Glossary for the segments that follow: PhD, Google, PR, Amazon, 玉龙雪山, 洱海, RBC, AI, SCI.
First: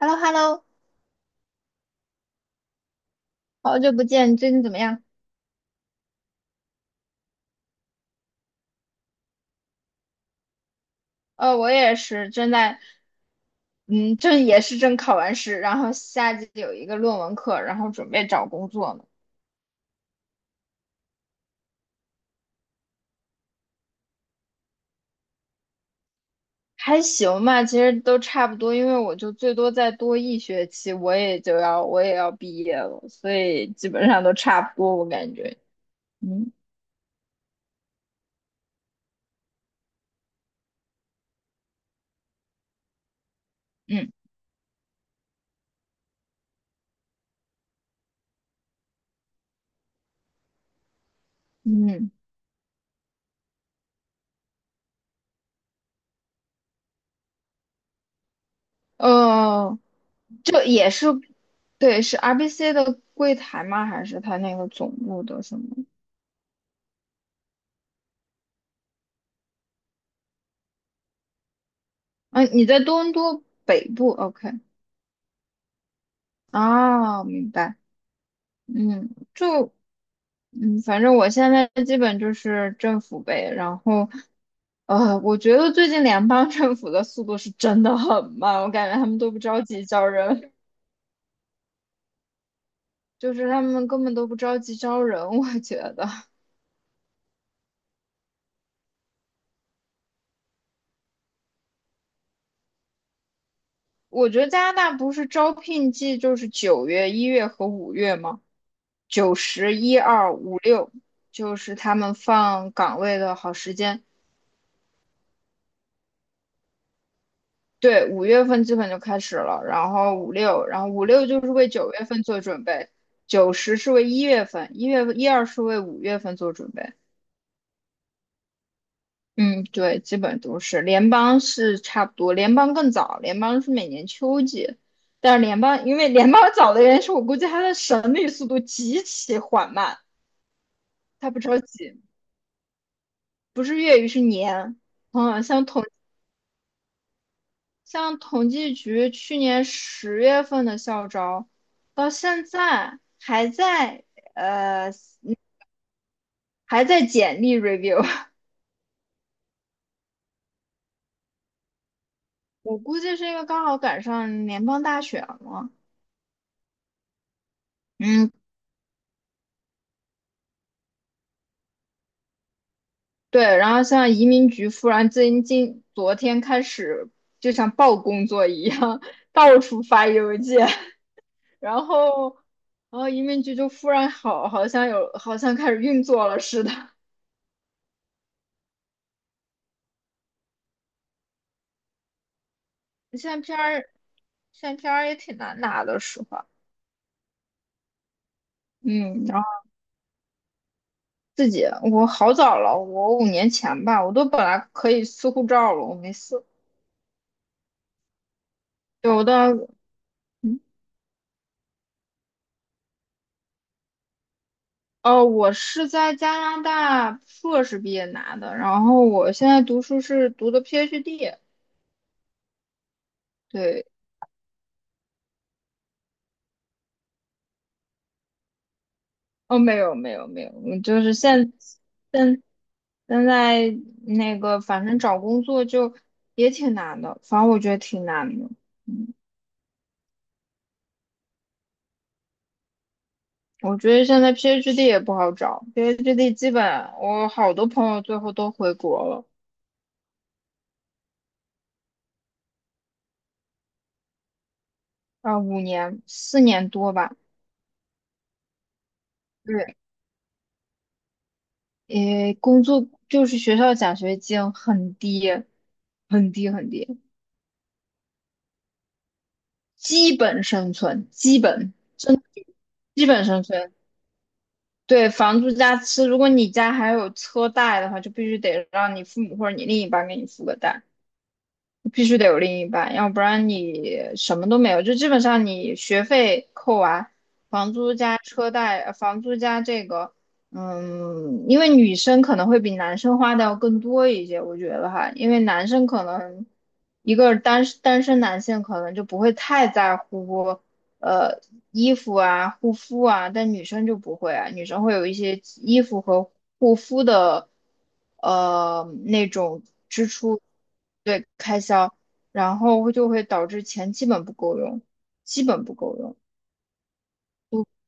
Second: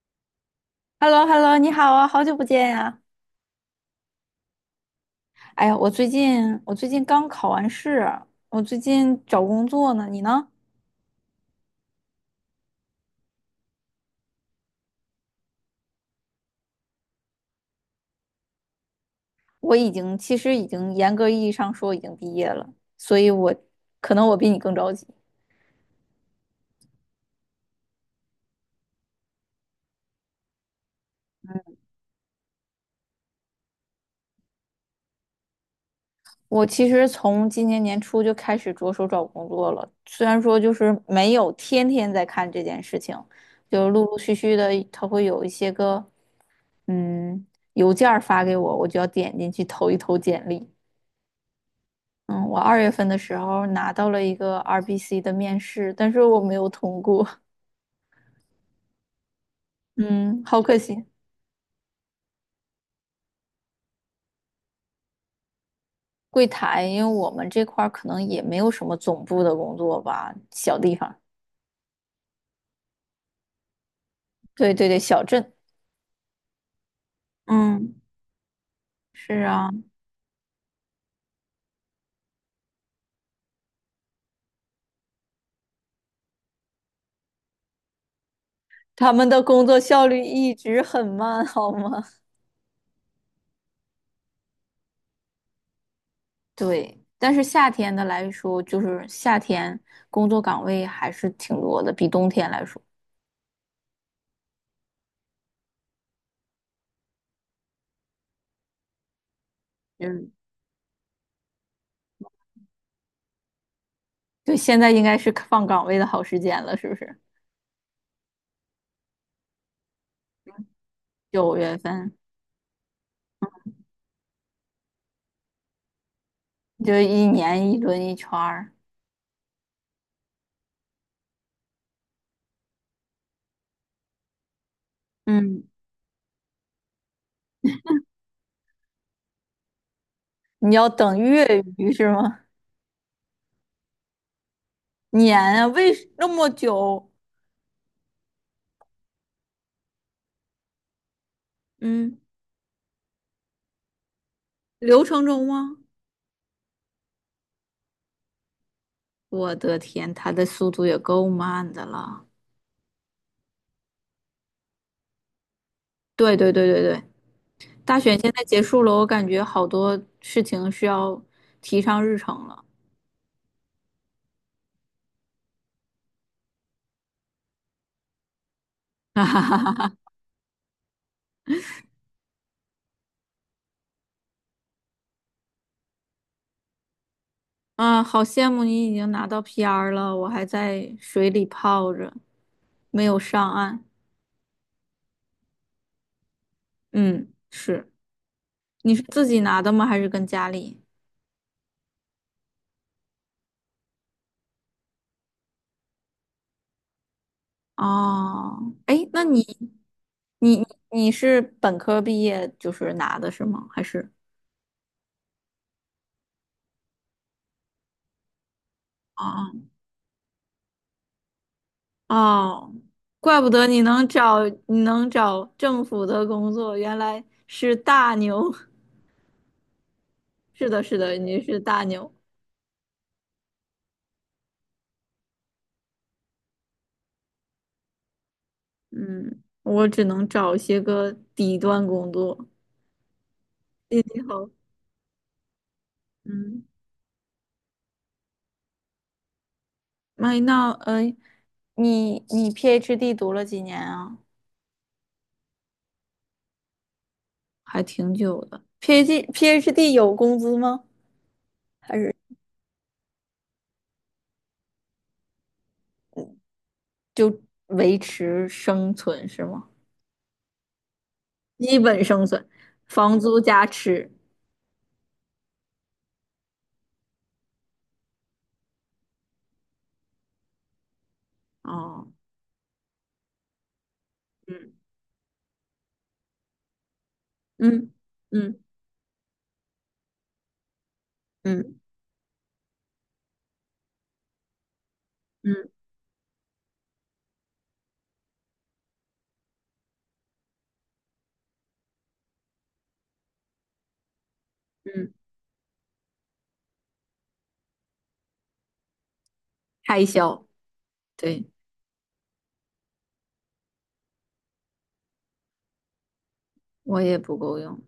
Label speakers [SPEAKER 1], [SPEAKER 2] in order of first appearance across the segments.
[SPEAKER 1] h e l l o h e l l o
[SPEAKER 2] h e l l o h e l l o 你好啊，好久不见呀！
[SPEAKER 1] 好久不见，你最近怎么样？
[SPEAKER 2] 哎呀，我最近刚考完试，我最近找工作呢，你呢？
[SPEAKER 1] 我也是正在，嗯，正也是正考完试，然后下季有一个论文课，然后准备找工作呢。
[SPEAKER 2] 我其实严格意义上说已经毕业了，所以我可能比你更着急。
[SPEAKER 1] 还行吧，其实都差不多，因为我就最多再多一学期，我也要毕业了，所以基本上都差不多，我感觉。嗯
[SPEAKER 2] 我其实从今年年初就开始着手找工作了，虽然说就是没有天天在看这件事情，就陆
[SPEAKER 1] 嗯
[SPEAKER 2] 陆续续的，它会有一些个嗯邮件儿发给我，我就要点进去投一投简历。
[SPEAKER 1] 嗯。
[SPEAKER 2] 嗯，我二月份的时候拿到了一个 RBC 的面试，但是我没有通过，
[SPEAKER 1] 呃，
[SPEAKER 2] 嗯，好
[SPEAKER 1] 这
[SPEAKER 2] 可
[SPEAKER 1] 也
[SPEAKER 2] 惜。
[SPEAKER 1] 是。对，是 RBC 的柜台吗？还是他那个总部的什么？
[SPEAKER 2] 柜台，因为我们这块儿可能也没有什么总部的工作吧，小地方，
[SPEAKER 1] 嗯，你在多伦多北部，OK。
[SPEAKER 2] 对对对，小镇，
[SPEAKER 1] 啊，明白。
[SPEAKER 2] 嗯，
[SPEAKER 1] 嗯，
[SPEAKER 2] 是啊，
[SPEAKER 1] 就，嗯，反正我现在基本就是政府呗。然后，我觉得最近联邦 政府的速度是真的很慢，我感觉他
[SPEAKER 2] 他
[SPEAKER 1] 们
[SPEAKER 2] 们
[SPEAKER 1] 都不
[SPEAKER 2] 的
[SPEAKER 1] 着
[SPEAKER 2] 工作
[SPEAKER 1] 急
[SPEAKER 2] 效
[SPEAKER 1] 招
[SPEAKER 2] 率
[SPEAKER 1] 人。
[SPEAKER 2] 一直很慢，好吗？
[SPEAKER 1] 就是他们根本都不着急招人，我觉得。
[SPEAKER 2] 对，但是夏天的来说，就是夏天工作岗位还是挺多的，比冬天来说，
[SPEAKER 1] 我觉得加拿大不是招聘季就是九月、一月和五月吗？九十一
[SPEAKER 2] 嗯，
[SPEAKER 1] 二五六，就是他们放岗位的好时间。
[SPEAKER 2] 对，现在应该是放岗位的好时间了，是不是？
[SPEAKER 1] 对，五月份基本就开始了，然后五六，然后五六就是
[SPEAKER 2] 九
[SPEAKER 1] 为
[SPEAKER 2] 月
[SPEAKER 1] 九月
[SPEAKER 2] 份。
[SPEAKER 1] 份做准备。九十是为1月份，一月一二是为五月份做准备。
[SPEAKER 2] 就一年一轮一圈儿。
[SPEAKER 1] 嗯，对，基本都是联邦是差不多，联邦更早，联邦是每年秋季。但是联
[SPEAKER 2] 嗯，
[SPEAKER 1] 邦因为联邦 早的原因是我估计它的审理速度极其缓慢。
[SPEAKER 2] 你要等
[SPEAKER 1] 它不着
[SPEAKER 2] 月余
[SPEAKER 1] 急，
[SPEAKER 2] 是吗？
[SPEAKER 1] 不是月语是年。
[SPEAKER 2] 年
[SPEAKER 1] 嗯，像
[SPEAKER 2] 啊，为什那么久？
[SPEAKER 1] 像统计局去年10月份的校招，到
[SPEAKER 2] 嗯，
[SPEAKER 1] 现在还在呃
[SPEAKER 2] 流程中吗？
[SPEAKER 1] 还在简历 review。
[SPEAKER 2] 我的天，他的速度也够慢的了。
[SPEAKER 1] 我估计是因为刚好赶上联邦大选了。
[SPEAKER 2] 对对对对对，大选
[SPEAKER 1] 嗯，
[SPEAKER 2] 现在结束了，我感觉好多事情是要提上日程了。
[SPEAKER 1] 对，然后像移民局忽然最近昨天开始就像报工作一样，到 处发邮件，然后。然后移民局就忽然好，好像有，好像开始运作了似的。
[SPEAKER 2] 啊，好羡慕你已经拿到 PR 了，我还在水里泡着，没有
[SPEAKER 1] 现
[SPEAKER 2] 上
[SPEAKER 1] 在
[SPEAKER 2] 岸。
[SPEAKER 1] PR 现在 PR 也挺难拿的，实话。
[SPEAKER 2] 嗯，是，你是
[SPEAKER 1] 嗯，
[SPEAKER 2] 自己
[SPEAKER 1] 然后
[SPEAKER 2] 拿的吗？还是跟家里？
[SPEAKER 1] 自己我好早了，我5年前吧，我都本来可以撕护照了，我没撕。
[SPEAKER 2] 哦，哎，那
[SPEAKER 1] 有
[SPEAKER 2] 你
[SPEAKER 1] 的，
[SPEAKER 2] 你
[SPEAKER 1] 嗯，
[SPEAKER 2] 你你是本科毕业就是拿的是吗？还是？
[SPEAKER 1] 哦，我是在加拿大硕士毕业拿的，然后我现在
[SPEAKER 2] 哦
[SPEAKER 1] 读书是读的 PhD。
[SPEAKER 2] 哦，怪不得你
[SPEAKER 1] 对，
[SPEAKER 2] 能找你能找政府的工作，原来是大牛。
[SPEAKER 1] 哦，没有，
[SPEAKER 2] 是
[SPEAKER 1] 我
[SPEAKER 2] 的，是
[SPEAKER 1] 就是
[SPEAKER 2] 的，你
[SPEAKER 1] 现
[SPEAKER 2] 是大牛。
[SPEAKER 1] 现现在那个，反正找工作就也挺难的，反正我觉得挺难的。嗯。
[SPEAKER 2] 嗯，我只能找些个底端工作。
[SPEAKER 1] 我觉
[SPEAKER 2] 你
[SPEAKER 1] 得现在
[SPEAKER 2] 好，
[SPEAKER 1] PhD 也不好找，PhD 基本
[SPEAKER 2] 嗯，
[SPEAKER 1] 我好多朋友最后都回国了。
[SPEAKER 2] 麦那你你 PhD 读了几年啊？
[SPEAKER 1] 啊，5年4年多吧。
[SPEAKER 2] 还挺久的。PhD
[SPEAKER 1] 对，
[SPEAKER 2] PhD 有工资吗？还是？
[SPEAKER 1] 诶，工作就是学校奖学金很低，很低很低。
[SPEAKER 2] 就维持生存是吗？
[SPEAKER 1] 基本生存，基本
[SPEAKER 2] 基本
[SPEAKER 1] 真的
[SPEAKER 2] 生存，
[SPEAKER 1] 基
[SPEAKER 2] 房
[SPEAKER 1] 本
[SPEAKER 2] 租
[SPEAKER 1] 生
[SPEAKER 2] 加
[SPEAKER 1] 存。
[SPEAKER 2] 吃。
[SPEAKER 1] 对，房租加吃，如果你家还有车贷的话，就必须得让你父母或者你另一半给你付个贷，必
[SPEAKER 2] 哦，
[SPEAKER 1] 须得有另一半，要不然你什么都没
[SPEAKER 2] 嗯
[SPEAKER 1] 有。就基本上你学费扣完，房
[SPEAKER 2] 嗯
[SPEAKER 1] 租加车
[SPEAKER 2] 嗯
[SPEAKER 1] 贷，房租加这个。嗯，因为
[SPEAKER 2] 嗯
[SPEAKER 1] 女生可能会比男生花的要更多一些，我觉得哈，因为男
[SPEAKER 2] 嗯
[SPEAKER 1] 生可能一个单身男性可能就不会太在乎。呃，衣服啊、护肤啊，但女生就不会啊，女生会有
[SPEAKER 2] 嗯，
[SPEAKER 1] 一些衣服和护肤的，那种
[SPEAKER 2] 开
[SPEAKER 1] 支出。
[SPEAKER 2] 销，对，
[SPEAKER 1] 然后就会导致钱基本不够用，基本不够用，
[SPEAKER 2] 我也不够用。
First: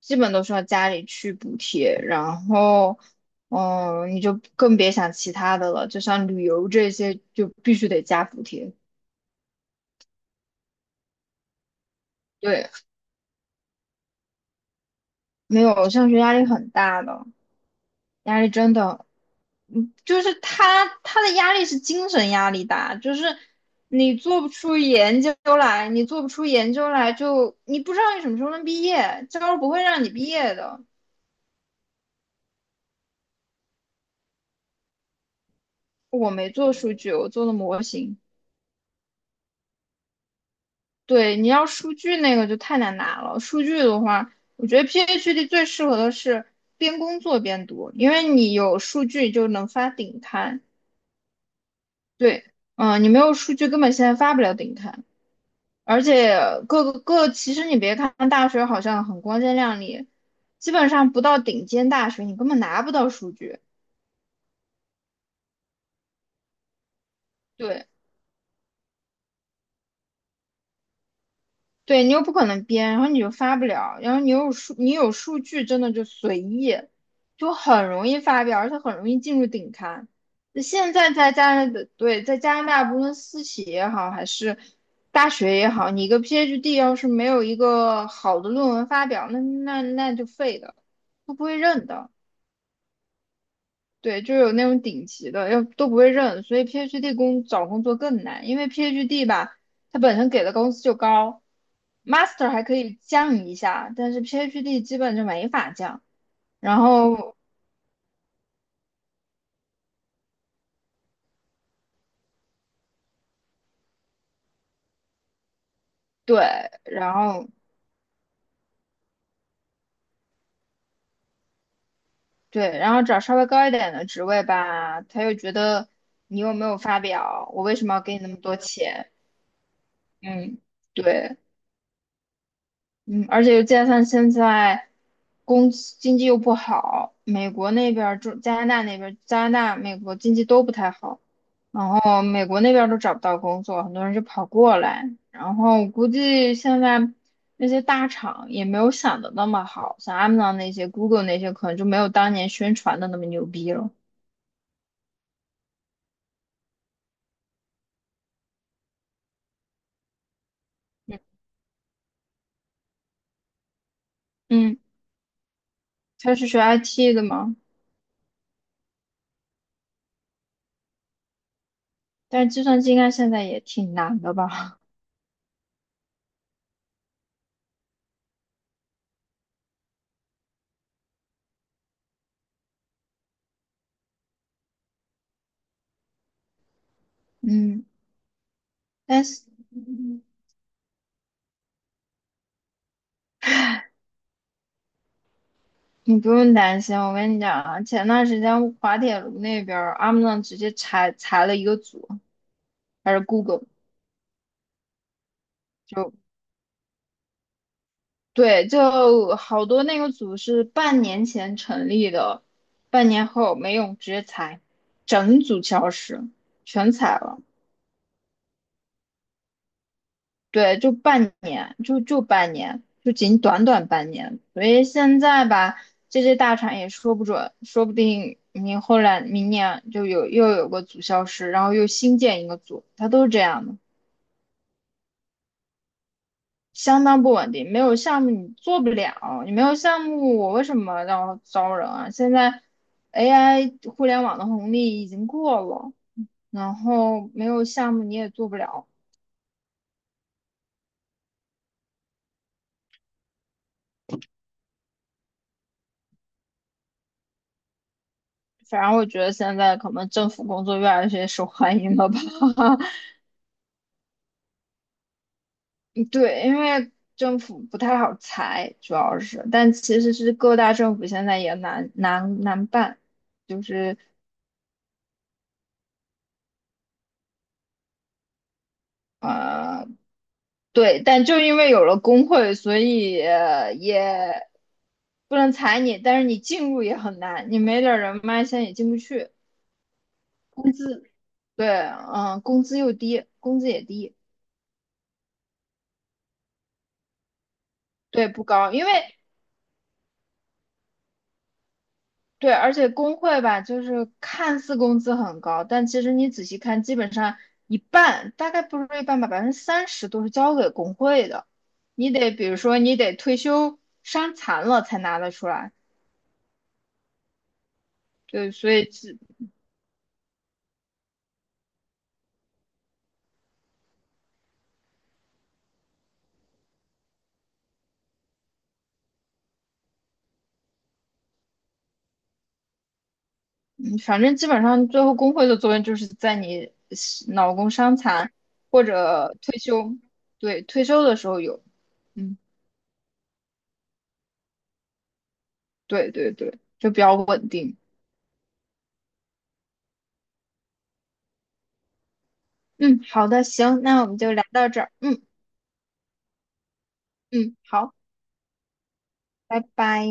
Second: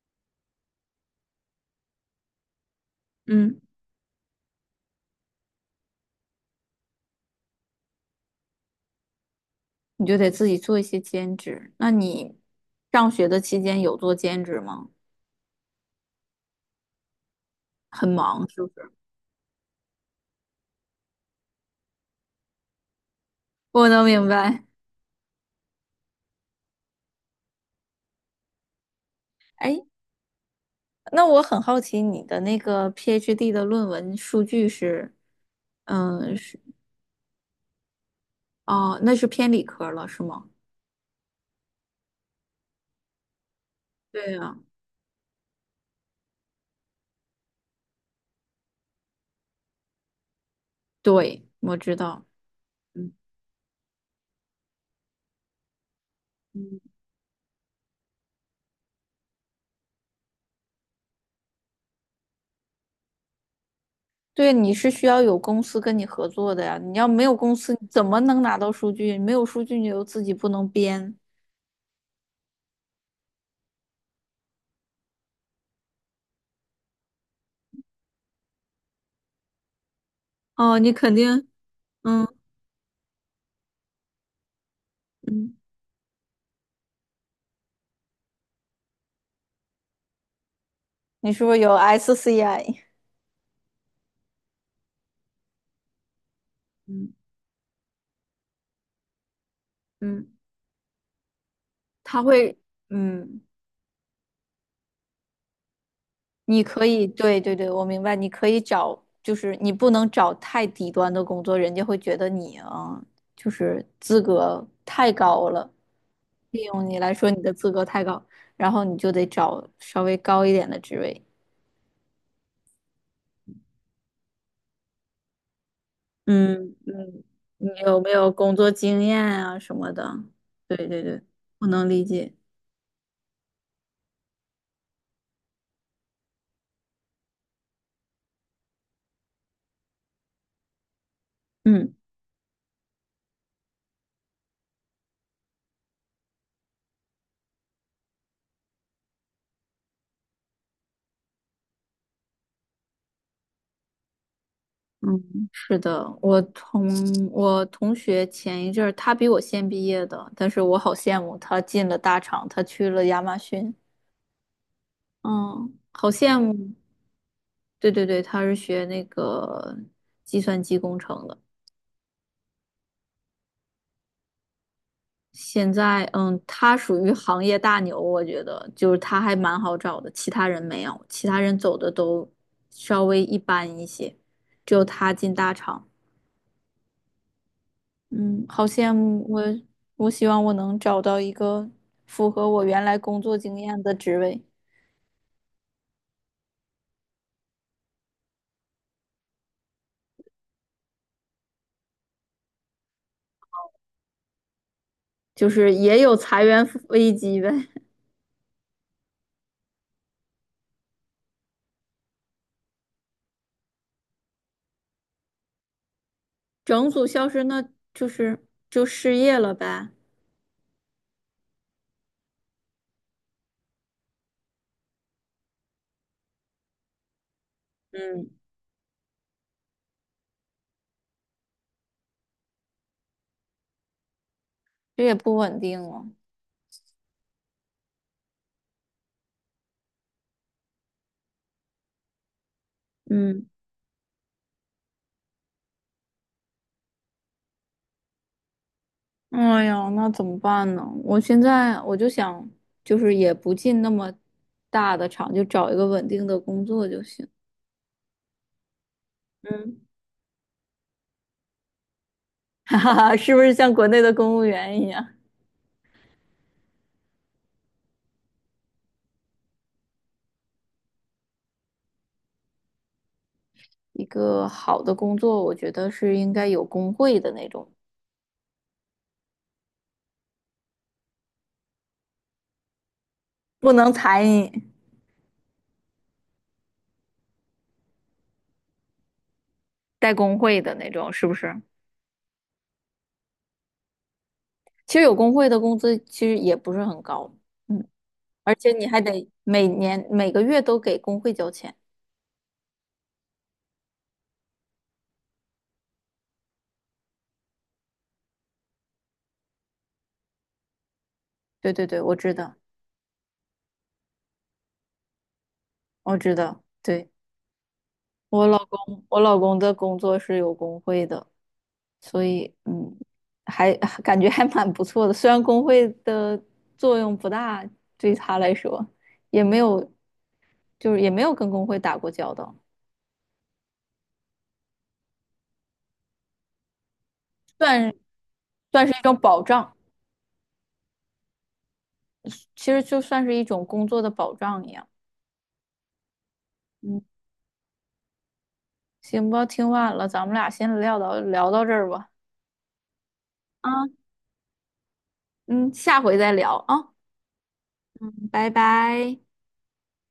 [SPEAKER 1] 基本都需要家里去补贴。然后，
[SPEAKER 2] 嗯，
[SPEAKER 1] 嗯，你就更别想其他的了，就像旅游这些就必须得加补贴。
[SPEAKER 2] 你就得自己做一些兼职。那你
[SPEAKER 1] 对，
[SPEAKER 2] 上学的期间有做兼职吗？
[SPEAKER 1] 没有，上学压力很大的，
[SPEAKER 2] 很
[SPEAKER 1] 压
[SPEAKER 2] 忙
[SPEAKER 1] 力
[SPEAKER 2] 是不
[SPEAKER 1] 真
[SPEAKER 2] 是？
[SPEAKER 1] 的。嗯就是他的压力是精神压力大，就是
[SPEAKER 2] 我能
[SPEAKER 1] 你
[SPEAKER 2] 明
[SPEAKER 1] 做不
[SPEAKER 2] 白。
[SPEAKER 1] 出研究来，你做不出研究来就你不知道你什么时候能毕业，教授不
[SPEAKER 2] 哎，
[SPEAKER 1] 会让你毕业的。
[SPEAKER 2] 那我很好奇你的那个 PhD 的论文数据是，
[SPEAKER 1] 我
[SPEAKER 2] 嗯，
[SPEAKER 1] 没
[SPEAKER 2] 是
[SPEAKER 1] 做数据，我做了模型。
[SPEAKER 2] 哦，那是偏理科了是吗？
[SPEAKER 1] 对，你要数据那个就太难拿了。数据的
[SPEAKER 2] 对
[SPEAKER 1] 话，
[SPEAKER 2] 呀，
[SPEAKER 1] 我觉得 PhD 最适合的是边工作边读，因为你有数据就能发顶刊。
[SPEAKER 2] 对，我知道。
[SPEAKER 1] 对，嗯、你
[SPEAKER 2] 嗯
[SPEAKER 1] 没有数据根本现在发不了顶刊。而且
[SPEAKER 2] 嗯，
[SPEAKER 1] 各个各，其实你别看大学好像很光鲜亮丽，基本上不到顶尖大学，你根本拿不到数据。
[SPEAKER 2] 对，你是需要有公司跟你合作的呀。你要没有公司，你
[SPEAKER 1] 对，
[SPEAKER 2] 怎么能拿到数据？没有数据，你又自己不能编。
[SPEAKER 1] 对你又不可能编，然后你又发不了，然后你有数据真的就随意，就很容易发表，而且很容易进入顶刊。那
[SPEAKER 2] 哦，你
[SPEAKER 1] 现在
[SPEAKER 2] 肯
[SPEAKER 1] 在
[SPEAKER 2] 定，
[SPEAKER 1] 加拿大，对，
[SPEAKER 2] 嗯
[SPEAKER 1] 在加拿大，无论私企也好，还是大
[SPEAKER 2] 嗯
[SPEAKER 1] 学也好，你一个 PhD 要是没有一个好的论文发表，那就废的，
[SPEAKER 2] 你
[SPEAKER 1] 都
[SPEAKER 2] 是
[SPEAKER 1] 不
[SPEAKER 2] 不
[SPEAKER 1] 会
[SPEAKER 2] 是有
[SPEAKER 1] 认的。
[SPEAKER 2] SCI？
[SPEAKER 1] 对，就有那种顶级的，要都不会认，所以
[SPEAKER 2] 嗯
[SPEAKER 1] PhD 找工作更难，因为 PhD 吧，它本身
[SPEAKER 2] 嗯，
[SPEAKER 1] 给的工资就高
[SPEAKER 2] 他
[SPEAKER 1] ，Master
[SPEAKER 2] 会，
[SPEAKER 1] 还可以
[SPEAKER 2] 嗯，
[SPEAKER 1] 降一下，但是 PhD 基本就没法降。
[SPEAKER 2] 你
[SPEAKER 1] 然
[SPEAKER 2] 可以，
[SPEAKER 1] 后
[SPEAKER 2] 对对对，我明白，你可以找，就是你不能找太低端的工作，人家会觉得你啊，就是资格太高了，
[SPEAKER 1] 对，
[SPEAKER 2] 利用你
[SPEAKER 1] 然
[SPEAKER 2] 来说你
[SPEAKER 1] 后
[SPEAKER 2] 的资格太高，然后你就得找稍微高一点的职位。
[SPEAKER 1] 对，然后找稍微高一点的职位吧，他又觉得你又没
[SPEAKER 2] 嗯
[SPEAKER 1] 有发
[SPEAKER 2] 嗯，
[SPEAKER 1] 表，我
[SPEAKER 2] 你
[SPEAKER 1] 为什么
[SPEAKER 2] 有
[SPEAKER 1] 要
[SPEAKER 2] 没
[SPEAKER 1] 给你那
[SPEAKER 2] 有
[SPEAKER 1] 么
[SPEAKER 2] 工
[SPEAKER 1] 多
[SPEAKER 2] 作经
[SPEAKER 1] 钱？
[SPEAKER 2] 验啊什么的？
[SPEAKER 1] 嗯，
[SPEAKER 2] 对对对，
[SPEAKER 1] 对。
[SPEAKER 2] 我能理解。
[SPEAKER 1] 嗯，而且又加上现在工资经济又不好，美国那边儿、加拿大那边儿加拿大、美国经济都不太好。然
[SPEAKER 2] 嗯。
[SPEAKER 1] 后美国那边儿都找不到工作，很多人就跑过来，然后我估计现在那些大厂也没有想的那么好，像 Amazon 那些、Google 那些可能就没有当年宣传的那么牛逼了。
[SPEAKER 2] 嗯，是的，我同学前一阵儿，他比我先毕业的，但是我好
[SPEAKER 1] 嗯，
[SPEAKER 2] 羡慕他进了大厂，他去了亚马逊，
[SPEAKER 1] 嗯，
[SPEAKER 2] 嗯，好
[SPEAKER 1] 他
[SPEAKER 2] 羡
[SPEAKER 1] 是学
[SPEAKER 2] 慕。
[SPEAKER 1] IT 的嘛。
[SPEAKER 2] 对对对，他是学那个计算机工程的，
[SPEAKER 1] 但是计算机应该现在也挺难的吧？
[SPEAKER 2] 现在嗯，他属于行业大牛，我觉得就是他还蛮好找的，其他人没有，其他人走的都稍微一般一些，只有他进大厂。
[SPEAKER 1] 嗯，
[SPEAKER 2] 嗯，好羡
[SPEAKER 1] 但
[SPEAKER 2] 慕我！
[SPEAKER 1] 是。
[SPEAKER 2] 我希望我能找到一个符合我原来工作经验的职位，
[SPEAKER 1] 你不用担心，我跟你讲啊，前段时间滑铁卢那边儿，Amazon 直接裁了一个组，还是 Google。
[SPEAKER 2] 就是也
[SPEAKER 1] 就
[SPEAKER 2] 有裁员危机呗，
[SPEAKER 1] 对，就好多那个组是半年前成立的，半年后没用，直接裁，整组消失，
[SPEAKER 2] 整
[SPEAKER 1] 全
[SPEAKER 2] 组
[SPEAKER 1] 裁
[SPEAKER 2] 消
[SPEAKER 1] 了。
[SPEAKER 2] 失，那就是就失业了呗。
[SPEAKER 1] 对，就半年，就半年，就仅短短半年。所以现在吧，这些大厂也说不准，说不
[SPEAKER 2] 嗯，
[SPEAKER 1] 定你后来明年又有个组消失，然后又新建一个组，它都是这样的，
[SPEAKER 2] 这也不稳定了。
[SPEAKER 1] 相当不稳定。没有项目你做不了，你没有项目，我为什么要招人啊？现在
[SPEAKER 2] 嗯，
[SPEAKER 1] AI 互联网的红利已经过了，然后没有项目你也做不了。
[SPEAKER 2] 哎呀，那怎么办呢？我现在我就想，就是也不进那么大的厂，就找一个稳定的工作就行。
[SPEAKER 1] 反正我觉得现在
[SPEAKER 2] 嗯，
[SPEAKER 1] 可能政府工作越来越受欢迎了吧。
[SPEAKER 2] 哈哈 哈，是不是像国内的公务员一样？
[SPEAKER 1] 对，因为政府不太好裁，主要是，但其实是各大政府现在也难办，就是
[SPEAKER 2] 一个好的工作，我觉得是应该有工会的那种，
[SPEAKER 1] 呃，对，但就因为有了工会，所以
[SPEAKER 2] 不能裁
[SPEAKER 1] 也
[SPEAKER 2] 你，
[SPEAKER 1] 不能裁你，但是你进入也很难，你没点儿人脉，现在也进不去。
[SPEAKER 2] 带工会
[SPEAKER 1] 工
[SPEAKER 2] 的那
[SPEAKER 1] 资，
[SPEAKER 2] 种，是不是？
[SPEAKER 1] 对，嗯，工资又低，工资也低。
[SPEAKER 2] 其实有工会的工资其实也不是很高，嗯，
[SPEAKER 1] 对，不
[SPEAKER 2] 而且
[SPEAKER 1] 高，因
[SPEAKER 2] 你
[SPEAKER 1] 为
[SPEAKER 2] 还得每年每个月都给工会交钱。
[SPEAKER 1] 对，而且工会吧，就是看似工资很高，但其实你仔细看，基本上一半，大概不是一半吧，30%都是交给工会的。
[SPEAKER 2] 对对对，
[SPEAKER 1] 你
[SPEAKER 2] 我
[SPEAKER 1] 得
[SPEAKER 2] 知
[SPEAKER 1] 比
[SPEAKER 2] 道，
[SPEAKER 1] 如说，你得退休伤残了才拿得出来。
[SPEAKER 2] 我知道，对，我
[SPEAKER 1] 对，
[SPEAKER 2] 老
[SPEAKER 1] 所以
[SPEAKER 2] 公，我老公的工作是有工会的，所以嗯，还感觉还蛮不错的。虽然工会的作用不大，对他来说也没有，就是也没有跟工会打过交道，
[SPEAKER 1] 嗯反正基本上最后工会的作用就是在你脑工
[SPEAKER 2] 算
[SPEAKER 1] 伤残或
[SPEAKER 2] 算是一种
[SPEAKER 1] 者
[SPEAKER 2] 保
[SPEAKER 1] 退
[SPEAKER 2] 障，
[SPEAKER 1] 休。对，退休的时候有。嗯，
[SPEAKER 2] 其实就算是一种工作的保障一样。
[SPEAKER 1] 对对对，就比
[SPEAKER 2] 嗯，
[SPEAKER 1] 较稳定。
[SPEAKER 2] 行吧，听晚了，咱们俩先聊到这儿吧。
[SPEAKER 1] 嗯，好的，
[SPEAKER 2] 啊，
[SPEAKER 1] 行，那我们就聊到这儿。嗯
[SPEAKER 2] 嗯，下回再聊啊，
[SPEAKER 1] 嗯，好，
[SPEAKER 2] 嗯，拜拜。
[SPEAKER 1] 拜拜。